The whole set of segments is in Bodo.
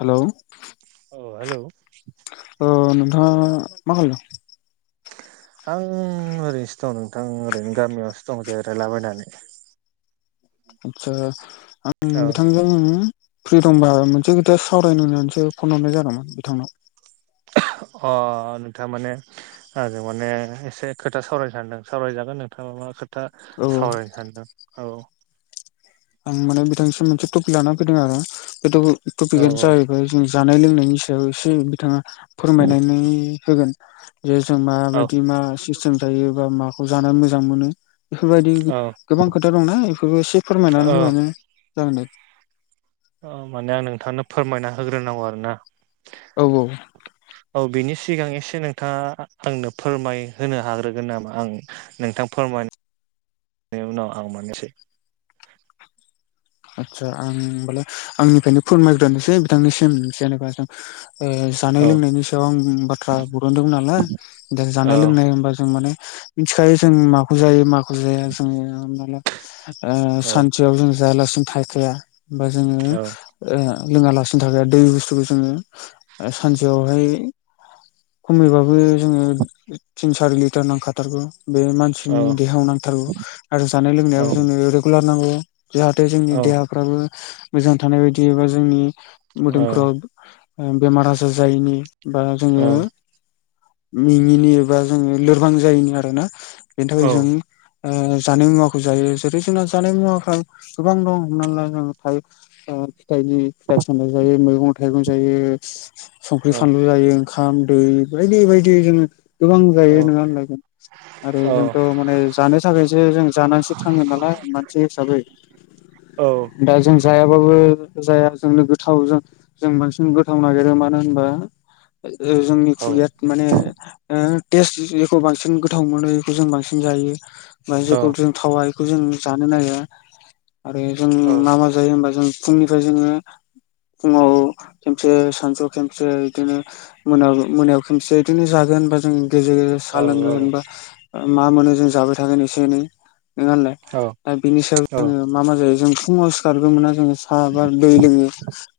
हेलौ औ हेलौ ओ नोंथाङा मा खालायदों? आं ओरैनोसो दं नोंथां ओरैनो गामियावसो दं जेरायला बायनानै। आदसा आं औ नोथांजों फ्रि दंबा मोनसे खोदा सावरायनो होनानैसो फन हरनाय जादोंमोन बिथांनाव। अ' नोथाङा माने आंजो माने एसे खोथा सावरायनो सानदों सावरायजागोन नोंथाङा मा खो था औ सावरायनो सान्दों औ आं माने बिथांसिम मोनसे टपिक लाना फैदों आरो बे द औ टपिकानो जाहैबाय जों जानाय लोंनायनि सायाव एसे बिथाङा फोरमायनानै होगोन। जे जों माबायदि मा सिस्टेम जायो बा माखौ जाना मोजां मोनो। बेफोर बादि औ गो-गोबां खोथा दंना इफोरबो एसे औ फोरमायनानै होबानो जागोन दे। अ' माने आं नोंथांनो फोरमायना होग्रोनांगौ आरो ना। औ औ औ बिनि सिगां एसे नोंथाङा आंनो फोरमाय होनो हाग्रोगोन नामा आं नोंथां फोरमाय [inaudible] नाय उनाव आं मोननोसै आदसा आं होमबालाय आंनिफ्रायनो फोरमायग्रोनोसै बिथांनिसिम जेनेबा जों ओ जानाय औ लोंनायनि सायाव आं बाथ्रा बरनदोंमोन नालाय दा जानाय औ लोंनाय होनबा जों माने मिन्थि खायो जों माखौ जायो माखौ जाया जोङो हमना ला ओ औ सानस सेयाव जों जायालासिनो थायखाया बा जोङो ओ औ लोङालासिनो थाखाया दै बुस्थुखौ जोङो ओ सानसेयावहाय खमैबाबो जोङो थिन सारि लिथार नांखा थारगौ। बे औ मानसिनि देहायाव नांथारगौ आरो जानाय औ लोंनायाबो जोंनो रेगुलार नांगौ। जाहाथे जों औ देहाफ्राबो मोजां थानाय बायदि एबा जोंनि मोदोम फोराव ओ बेमार आजार जायैनि बा जोङो औ मेङिनि एबा जोङो लोरबां जायिनि आरो ना बेनि औ थाखायनो जों ओ जानाय मुवाखौ जायो जेरै जोंना जानाय मुवाफ्रा गोबां दं। हमना ला जों फायब ओ फिथाइनि फिथाइ थानाय जायो मैगं थाइगं जायो। संख्रि, औ फानलु जायो ओंखाम, दै बायदि बायदि जोङो गोबां औ जायो नोङा होनलाय जों। आरो जोंथ' माने जानो थाखायसो जों जानानैसो थाङो नालाय मानसि हिसाबै। औ दा जों जायाबाबो जाया जों लोगो गोथाव जों। जों बांसिन गोथाव नागिरो मानो होनबा जोंनि खुगाया। माने टेस्ट जेखौ बांसिन गोथाव मोनो बेखौ जों बांसिन जायो। माने जेखौ जों थावायखौ जों जानो नागेरा। आरो जों मा मा जायो होनबा जों फुंनिफ्राय जोङो। फुङाव खेमसे सानसुआव खेमसे बिदिनो। मोनायावबो मोनायाव खेमसे बिदिनो जागोन होनबा जों गेजेर गेजेर। सा लोंगोनबा मा मोनो जों जाबाय थागोन एसे एनै। नोङा होनलाय औ दा बिनि सायाव जोङो मा मा जायो जों फुङाव सिखारगबो मोना जोङो। साहा बा दै लोङो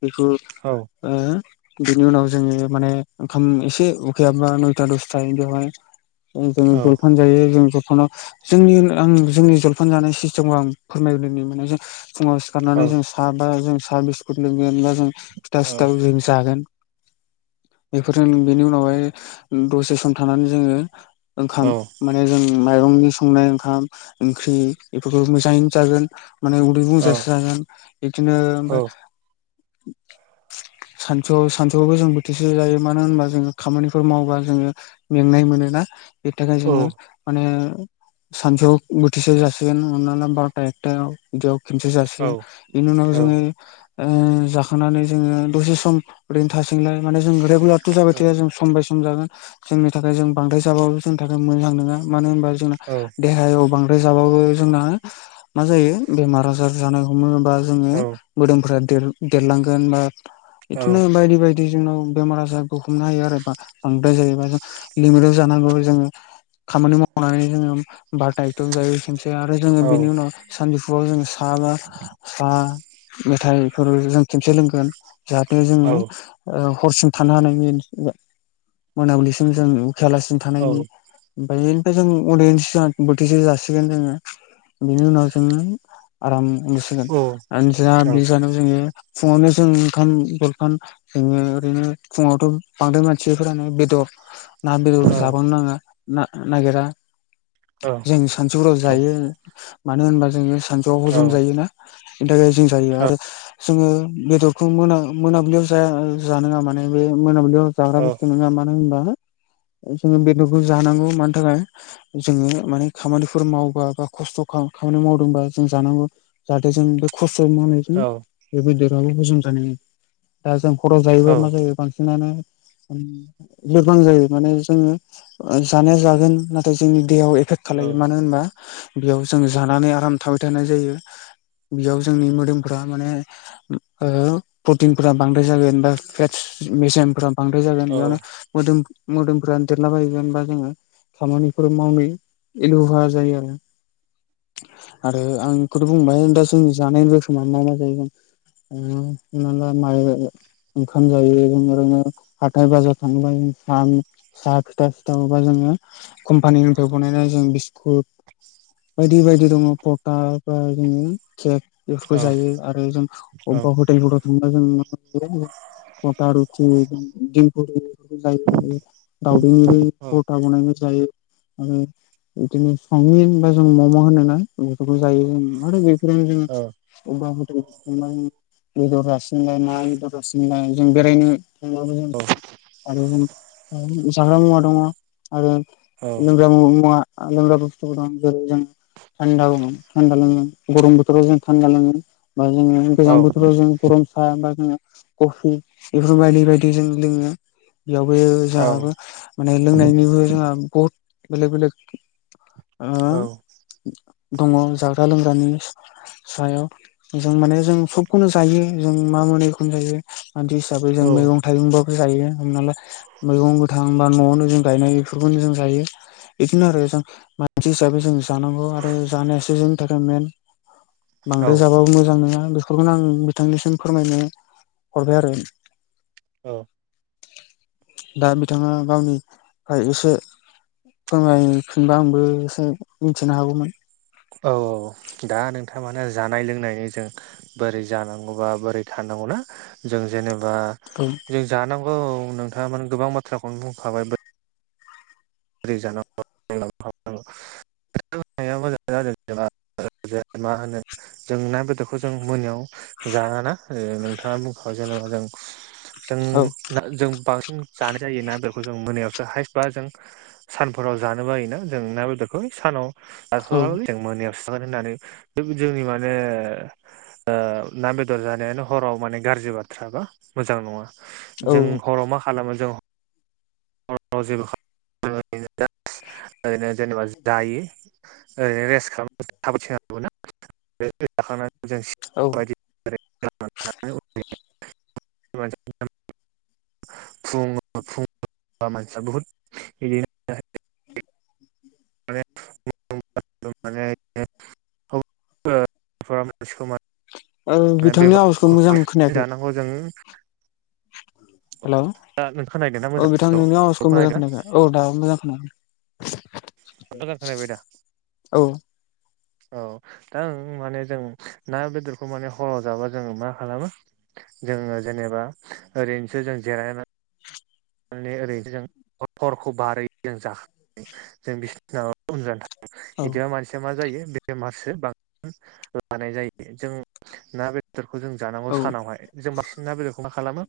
बेखौ ओ। बिनि उनाव जोङो माने ओंखाम एसे उखैहाब्बा नयथा दसथा बेवहाय। जों जलफान जायो जों जलफानाव जोंनि आं जोंनि। फानजानाय सिस्टेमखौ आं फोरमायलनाय मोने जों फुङाव सिखारनानै जों। था बा जों साहा बिस्कुट लोंगोन बा जों फिथा सिथाव जों जागोन। बेफोरजों उनावहाय ओ दसे सम थानानै जोङो। ओंखाम माने जों माइरंनि संनाय ओंखाम ओंख्रि बेफोरखौ मोजाङैनो जागोन। माने उदै बुंथासे जागोन बिदिनो ओमफ्राय। सानसुआव सानसुआवबो जों बोथिसे जायो मानो होनबा जोङो खामानिफोर मावबा जोङो। मेंनाय मोनो ना। बेनि थाखाय जोङो माने सानसेआव बोथिसे जासिगोन हम ला बार'था एकथा थायाव बेदियाव खनसे जासिगोन बेनि उनाव जोङो औ ओ जाखांनानै जोङो दसे सम ओरैनो थासैलाय माने जों रेगुलारथ' जाबाय थाया जों। सम बाय सम जागोन जोंनि थाखाय जों बांद्राय जाबाबो जोंनि थाखाय मोजां नोङा मानो होनबा जोंना। देहायाव बांद्राय जाबाबो जोंना मा जायो बेमार आजार जानाय हमो बा। जोङो मोदोमफ्रा देर-देरलांगोन बिदिनो बायदि। दि जोंनाव बेमार आजारखौ हमनो हायो आरोबा बांद्राय जायोबा जों लिमिट जानांगौ जोङो। खामानि मावनानै जोङो बारटा एकटाआव जायो खनसे आरो जोङो बिनि उनाव सानजौफु आव जों हाबा सा मेथाइफोर जों खेनसे लोंगोन। जाहाथे जोङो। ओ हरसिम थानो हानायनि मोनाबिलिसिम जों उखैयाऋआसे थानो हानायनि। बेनिफ्राय जों अदियेन्स बोथिसे जासिगोन जोङो बेनि उनाव। जोङो आराम उनदुसिगोन - जोङो फुङावनो जों ओंखाम - जोङो ओरैनो फुङावथ' बांद्राय मानसिफोरानो बेदर। ना बेदर जाबां नाङा नागिरा। जों सानसुफोराव जायो मानो होनबा। जोङो सानजुआव हजम जायोना बेनि थाखाय जों जायो आरो। जोङो बेदरखौ मोना मोनाबिलियाव जाया माने मोनाबिलियाव। जाग्रा बुस्थु नङा मानो होनबा जोङो बेदरखौ जानांगौ मानि थाखाय। जोङो माने खामानिफोर मावबा बा खस्थ' खामानि माव। बा जों जानांगौ जाहाथे जों बे खस्थ' मानै जों बे देराबो हजम जानायनि। दा जों हराव जायोबा मा जायो बांसिनानो। लोरबां जायो माने जोङो जानाया जागोन नाथाय जोंनि देहायाव एपेक खालायो मानो होनबा बेयाव जों जानानै आराम थाबाय थानाय जायो। बेयाव जोंनि मोदोमफ्रा माने। ओ प्रटिनफोरा बांद्राय जागोनबा फेटस मेसियामफोरा बांद्राय जागोन बेयावनो मोदोम मोदोमफोरा देरलाबायगोन बा जोङो खामानिफोर मावनो एलुहा जायो आरो। आरो आं बेखौथ' बुंबाय दा जों जानायनिफ्रायखोमा मा मा जाहैगोन [unintelligible] ओंखाम जायो होनो रोङो हाथाय बाजार थांनाय [unintelligible] साहा फिथा सिथावोबा जोङो कम्पानिनिफ्राय बानायनानै जों [unintelligible] बायदि बायदि दङ पटा बा केक बेफोरखौ जायो आरो जों अबेबा हटेलफोराव थांबा जों [unintelligible] आता रुथि [inaudible] दावदैनिबो परता बानायना जायो। आरो बिदिनो सावमिन बा जों मम' होनो ना। बेखौबो जायो जों आरो बेफोरावनो जों हटेल म बेदर रासिनलाय मा बेदर जों बेरायनो [unintelligible] आरो ज जाग्रा मुवा दङ आरो [unintelligible] जाग्रा मुवा लोंग्रा बुस्थुबो दं जेरै जों थान्दा मोन थानदा लोंनो गरम बोथोराव जों थान्दा लोङो बा जोङो गोजां बोथोराव जों गरम सा बा जोङो कफि बेफोर बायदि बायदि जों लोङो बेयावबो जोंहाबो माने लोंनायनिबो जोंहा बहुद बेलेग बेलेक औ। दङ जाग्रा लोंग्रानि। सायाव जों माने जों सबखौनो जायो जों मा मोनो एखौनो जायो। मानसि हिसाबै जों मैगं थाइगंबो जायो हमना ला मैगं गोथां बा न'आवनो जों गायनाय बेफोरखौनो जों जायो। बिदिनो आरो जों मानसि हिसाबै जों जानांगौ आरो जानायासो जोंनि थाखाय मेन। बांद्राय जाबाबो मोजां नोङा बिथांनिसिम फोरमायनो हरबाय आरो। औ। दा बिथाङा गावनिफ्राय एसे फोरमायफिनबा आंबो एसे मिथिनो हागौमोन। औ औ दा नोंथां माने जानाय लोंनायनिजों बोरै जानांगौबा बोरै थानांगौना जों जेनेबा औ जे जानांगौ नोंथाङा माने गोबां बाथ्राखौनो बुंखाबाय बोरै जानांगौ [unintelligible] ओरैजाय मा होनो जों ना बेदरखौ जों मोनायाव जानाङाना नोंथाङा बुंखाबाय जेनेबा जों जों औ ना जों बांसिन जानाय जायो ना बेदरखौ जों मोनायावसो हायेस्ट बा जों सानफोराव जानो बायोना जों ना बेदरखौ सानाव जाथ'लालै जों मोनायावसो जागोन होननानै बेबादिनि माने ओ ना बेदर जानायानो हराव माने गाज्रि बाथ्रा बा मोजां नङा। औ जों हराव मा खालामो जों हराव जेबो [unintelligible] ओरैनो जेनेबा जायो। ओ रेस्ट खालाम औ [unintelligible] [unintelligible] फुं फुं। मानसिया बहुत इदिनो इ माने [unintelligible] माने मानसिखौ [unintelligible] ओ बिथांनि आवाजखौ मोजां खोनायाखै हजों हेल' नों खोनायदोंना औ मोजां बिथां हेलौ नोंनि आवाजखौ मोजां खोनादों खोनायाखै औ दाबो मोजां खोनायाखै मोजां खोनाबाय दा औ दा ओं माने जों ना बेदरखौ माने हराव जाबा जोंङो मा खालामो जोङो जेनेबा ओरैनोसो जों जिरायनानै माने ओरैनो जों हर हरखौ बारै जों जायो जों बिसिनि माबा जों औ इदिनो मानसि मा जायो जों बेमारसो बांसि लानाय जायो जों ना बे दरखौ जों जानांगौ औ सानावहाय जों बासिन ना बेदरखौ मा खालामो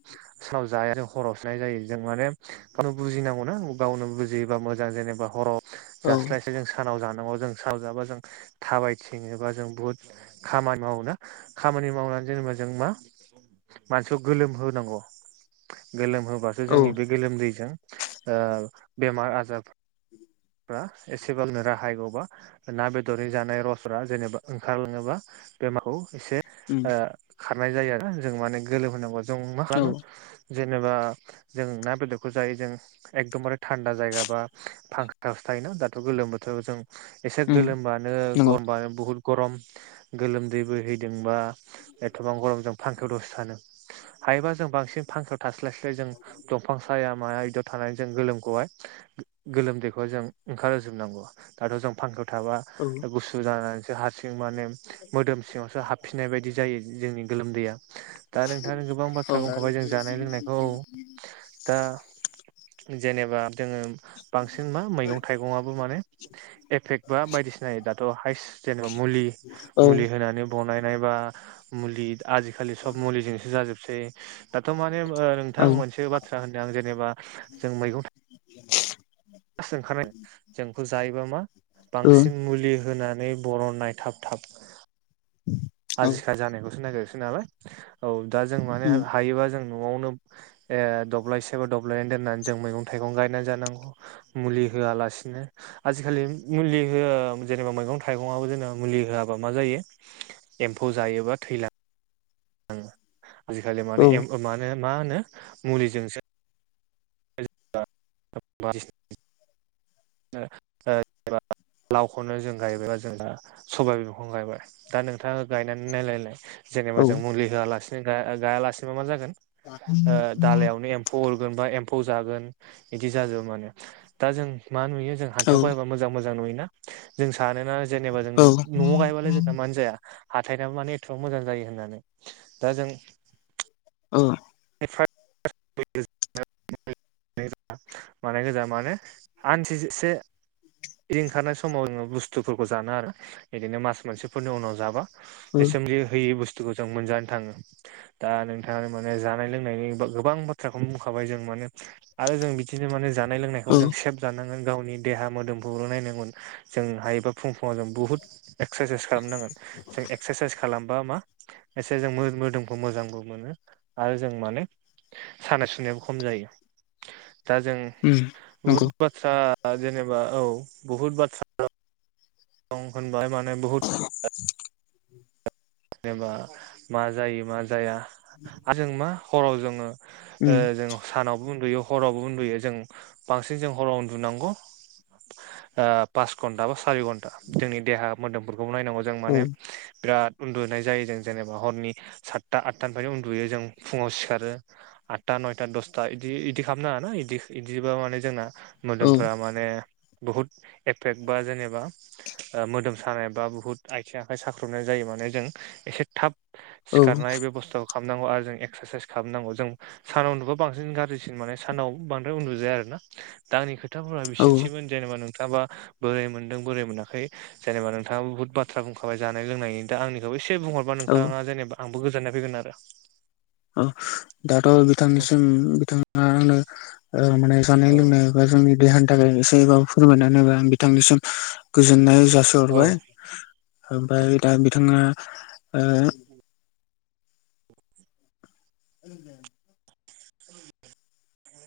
सानाव जायानो जों हरावसो जानाय जायो जों माने गावनो बुजिनांगौ ना गावनो बुजियोबा मोजां जेनेबा हराव औ जास्लायस्लाय जों स सानाव जानांगौ जों सानाव जाबा जों थाबायथिङो एबा जों बुहुद खामानि मावो ना खामानि मावनानै जेनेबा जों मा मानसिखौ गोलोम होनांगौ गोलोम होबा औ जोंनि बे गोलोमदैजों ओ बेमार आजार फ्रा एसेबांनो राहाय बावबा ना बेदरै जानाय रसफोरा जेनेबा ओंखारलाङोबा बेमारखौ एसे उम ओ खारनाय जायो आरो जों माने गोलोम होनांगौ जों मा औ खालामो जेनेबा जों ना बेदरखौ जायो जों एकदमबारे थान्दा जायगा बा फां खायावसो थायोना दाथ' गोलोम बथोर जों एसे उम गोलोमबानो नंगौ गरमबानो बुहुत गरम गोलोमदै बोहैदोंबा एथबां गरमजों फांखाआव दसे थानो हायोब जों बांसिन फांखायाव थास्लाय स्लाय जों दंफां साया माया बिदियाव थानानै जों गोलोमखौहाय गोलोमदै खौ जों ओंखारहोजोबनांगौ दाथ' जों फांखायाव थाबा औ गुसु जानानैसो हारसिं माने मोदोम सिङावसो हाब फिनाय बायदि जायो जोंनि गोलोमदैया दा नोंथाङानो गोबां औ बाथ्रा बुंखाबाय जों जानाय लोंनायखौ दा जेनेबा जोङो बांसिन मा मैगं थाइगंआबो माने एफेक्ट बा बायदिसिना दाथ' हाइस जेनेबा मुलि औ मुलि होनानै बनायनाय बा मुलि आजिखालि सब मुलिजोंसो जाजोबसै दाथ' माने ओ नोंथां मोनसे बाथ्रा होन्दों आं जेनेबा जों मैंगं थाइ दासो ओंखारनाय जों बेखौ जायोबा मा औ बांसिन मुलि होनानै बर' ननाय थाब थाब औ आजिखालि जानायखौसो नागिरसै नालाय औ दा जों माने उम हायोबा जों न'आवनो ए दब्लायसे बा दब्लायनानै दोननानै जों मैगं थाइगं गायनानै जानांगौ मुलि होआलासिनो आजिखालि मुलि होआ जेनेबा मैगं थाइगंआबो जेनबा मुलि होआबा मा जायो एम्फौ जायोबा थैलाङो ओं आजिखालि माने औ एम मानो ओ मा होनो मुलिजोंसो [unintelligible] ओ ओ बा लावखौनो जों गायबाय बा जों दा सबाइ बिमा खौवनो गायबाय दा नोंथांङा गायनानै नायलायलाय औ जेनेबा जों मुलि होआलासेनो गायालासिनोबा मा जागोन ओ दालयावनो एम्फौ हरगोन बा एम्फौ जागोन बिदि जाजोबो माने दा जों मा नुयो जों औ हाथायाव बबा मोजां मोजां नुयोना जों सानोना जेनेबा न'आव गायबालाय जों मानो जाया हाथायनाबो माने एथ'बां मोजां जायो होननानै दा जों ओ एफ्राय। । मान गोजा मानो आनसिसे। रदिखारनाय समाव जोंङो बुस्थुफोरखौ जानो आरो बिदिनो मास मोनसेफोरनि उनाव जाबा। एसेमलि होयि बुस्थुखौ जों मोनजानो थांङो दा नोंथांङा माने जानाय लोंनायनि। गोबां बाथ्राखौ बुंखाबाय जों माने आरो जों बिदिनो माने जानाय औ लोंनायखौ जों सेफ जानांगोन गावनि देहा मोदोमफोरखौल नायनांगोन जों हायोबा फुं फुंङाव जों बुहुद। एक्सारसाइस खालामनांगोन जों एक्सारसाइस खालामबा मा। एसे जों मोदोमखौ मोजांबो मोनो आरो जों मानो। सानाय सुनायाबो खम जायो। दा जों उम नंगौ बहुद बाथ्रा। आतसा जेनेबा औ बहुत बाथ्रा। दं ख बबाय माने बहुत। ई जेनेबा मा जायो मा जाया आरो जों मा हराव जोंङो। उम जों सानावबो उन्दुयो हरावबो उन्दुयो जों बांसिन जों हराव उन्दुलांनांगौ पास घन्टा बा सारि घन्टा जोंनि देहा मोदोमफोरखौबो नायनांगौ जायो। औ माने बिरात। उन्दुनाय जायो जों जेनेबा हरनि सातथा आदथा निफ्रायनो उन्दुयो जों फुंङाव सिखारो। आतथा, नयथा, दसथा बिदि बिदि खालामनो नाङा ना इदि बिदिब माने जोंना औ मोदोमफोरा मान। म बहुत एफेक्ट बा जेनेबा। मोदोम सानाय बा बुहुत आथिं आखाइ साख्रबनाय जायो माने। जों एसे थाब औ सिखारनाय बेब'स्थाखौ खालामनांगौ आरो जों एक्सारसाइस खालामनांगौ जों। सानाव उन्दुबा बांसिन गाज्रिसिन माने सानाव बांद्राय उन्दुजाया आरो ना। दा आंनि खोथाफोरा औ बिसिनिसैमोन। जेनेबा नोंथांङाबा बोरैय मोनदों बोरै मोनाखै। जेनबा नोंथाङा बहुताथ्रा बुंखाबाय जानाय लोंनायनिा आंनि। बेखौ एसे बुंहरबा नोंथांङा जेनेबा आंबो गोजोननाय फैगोन आरो। दाथ' बिथांनिसिम बिथांङा आंनो माने जानाय औ लोंनाय। एबा जोंनि देहानि थाखाय एसेबाबो फोरमायनानै आं बिथांनिसिम गोजोननाय औ जासिहरबाय। ओमफ्राय दा बिथांङा? द। उ।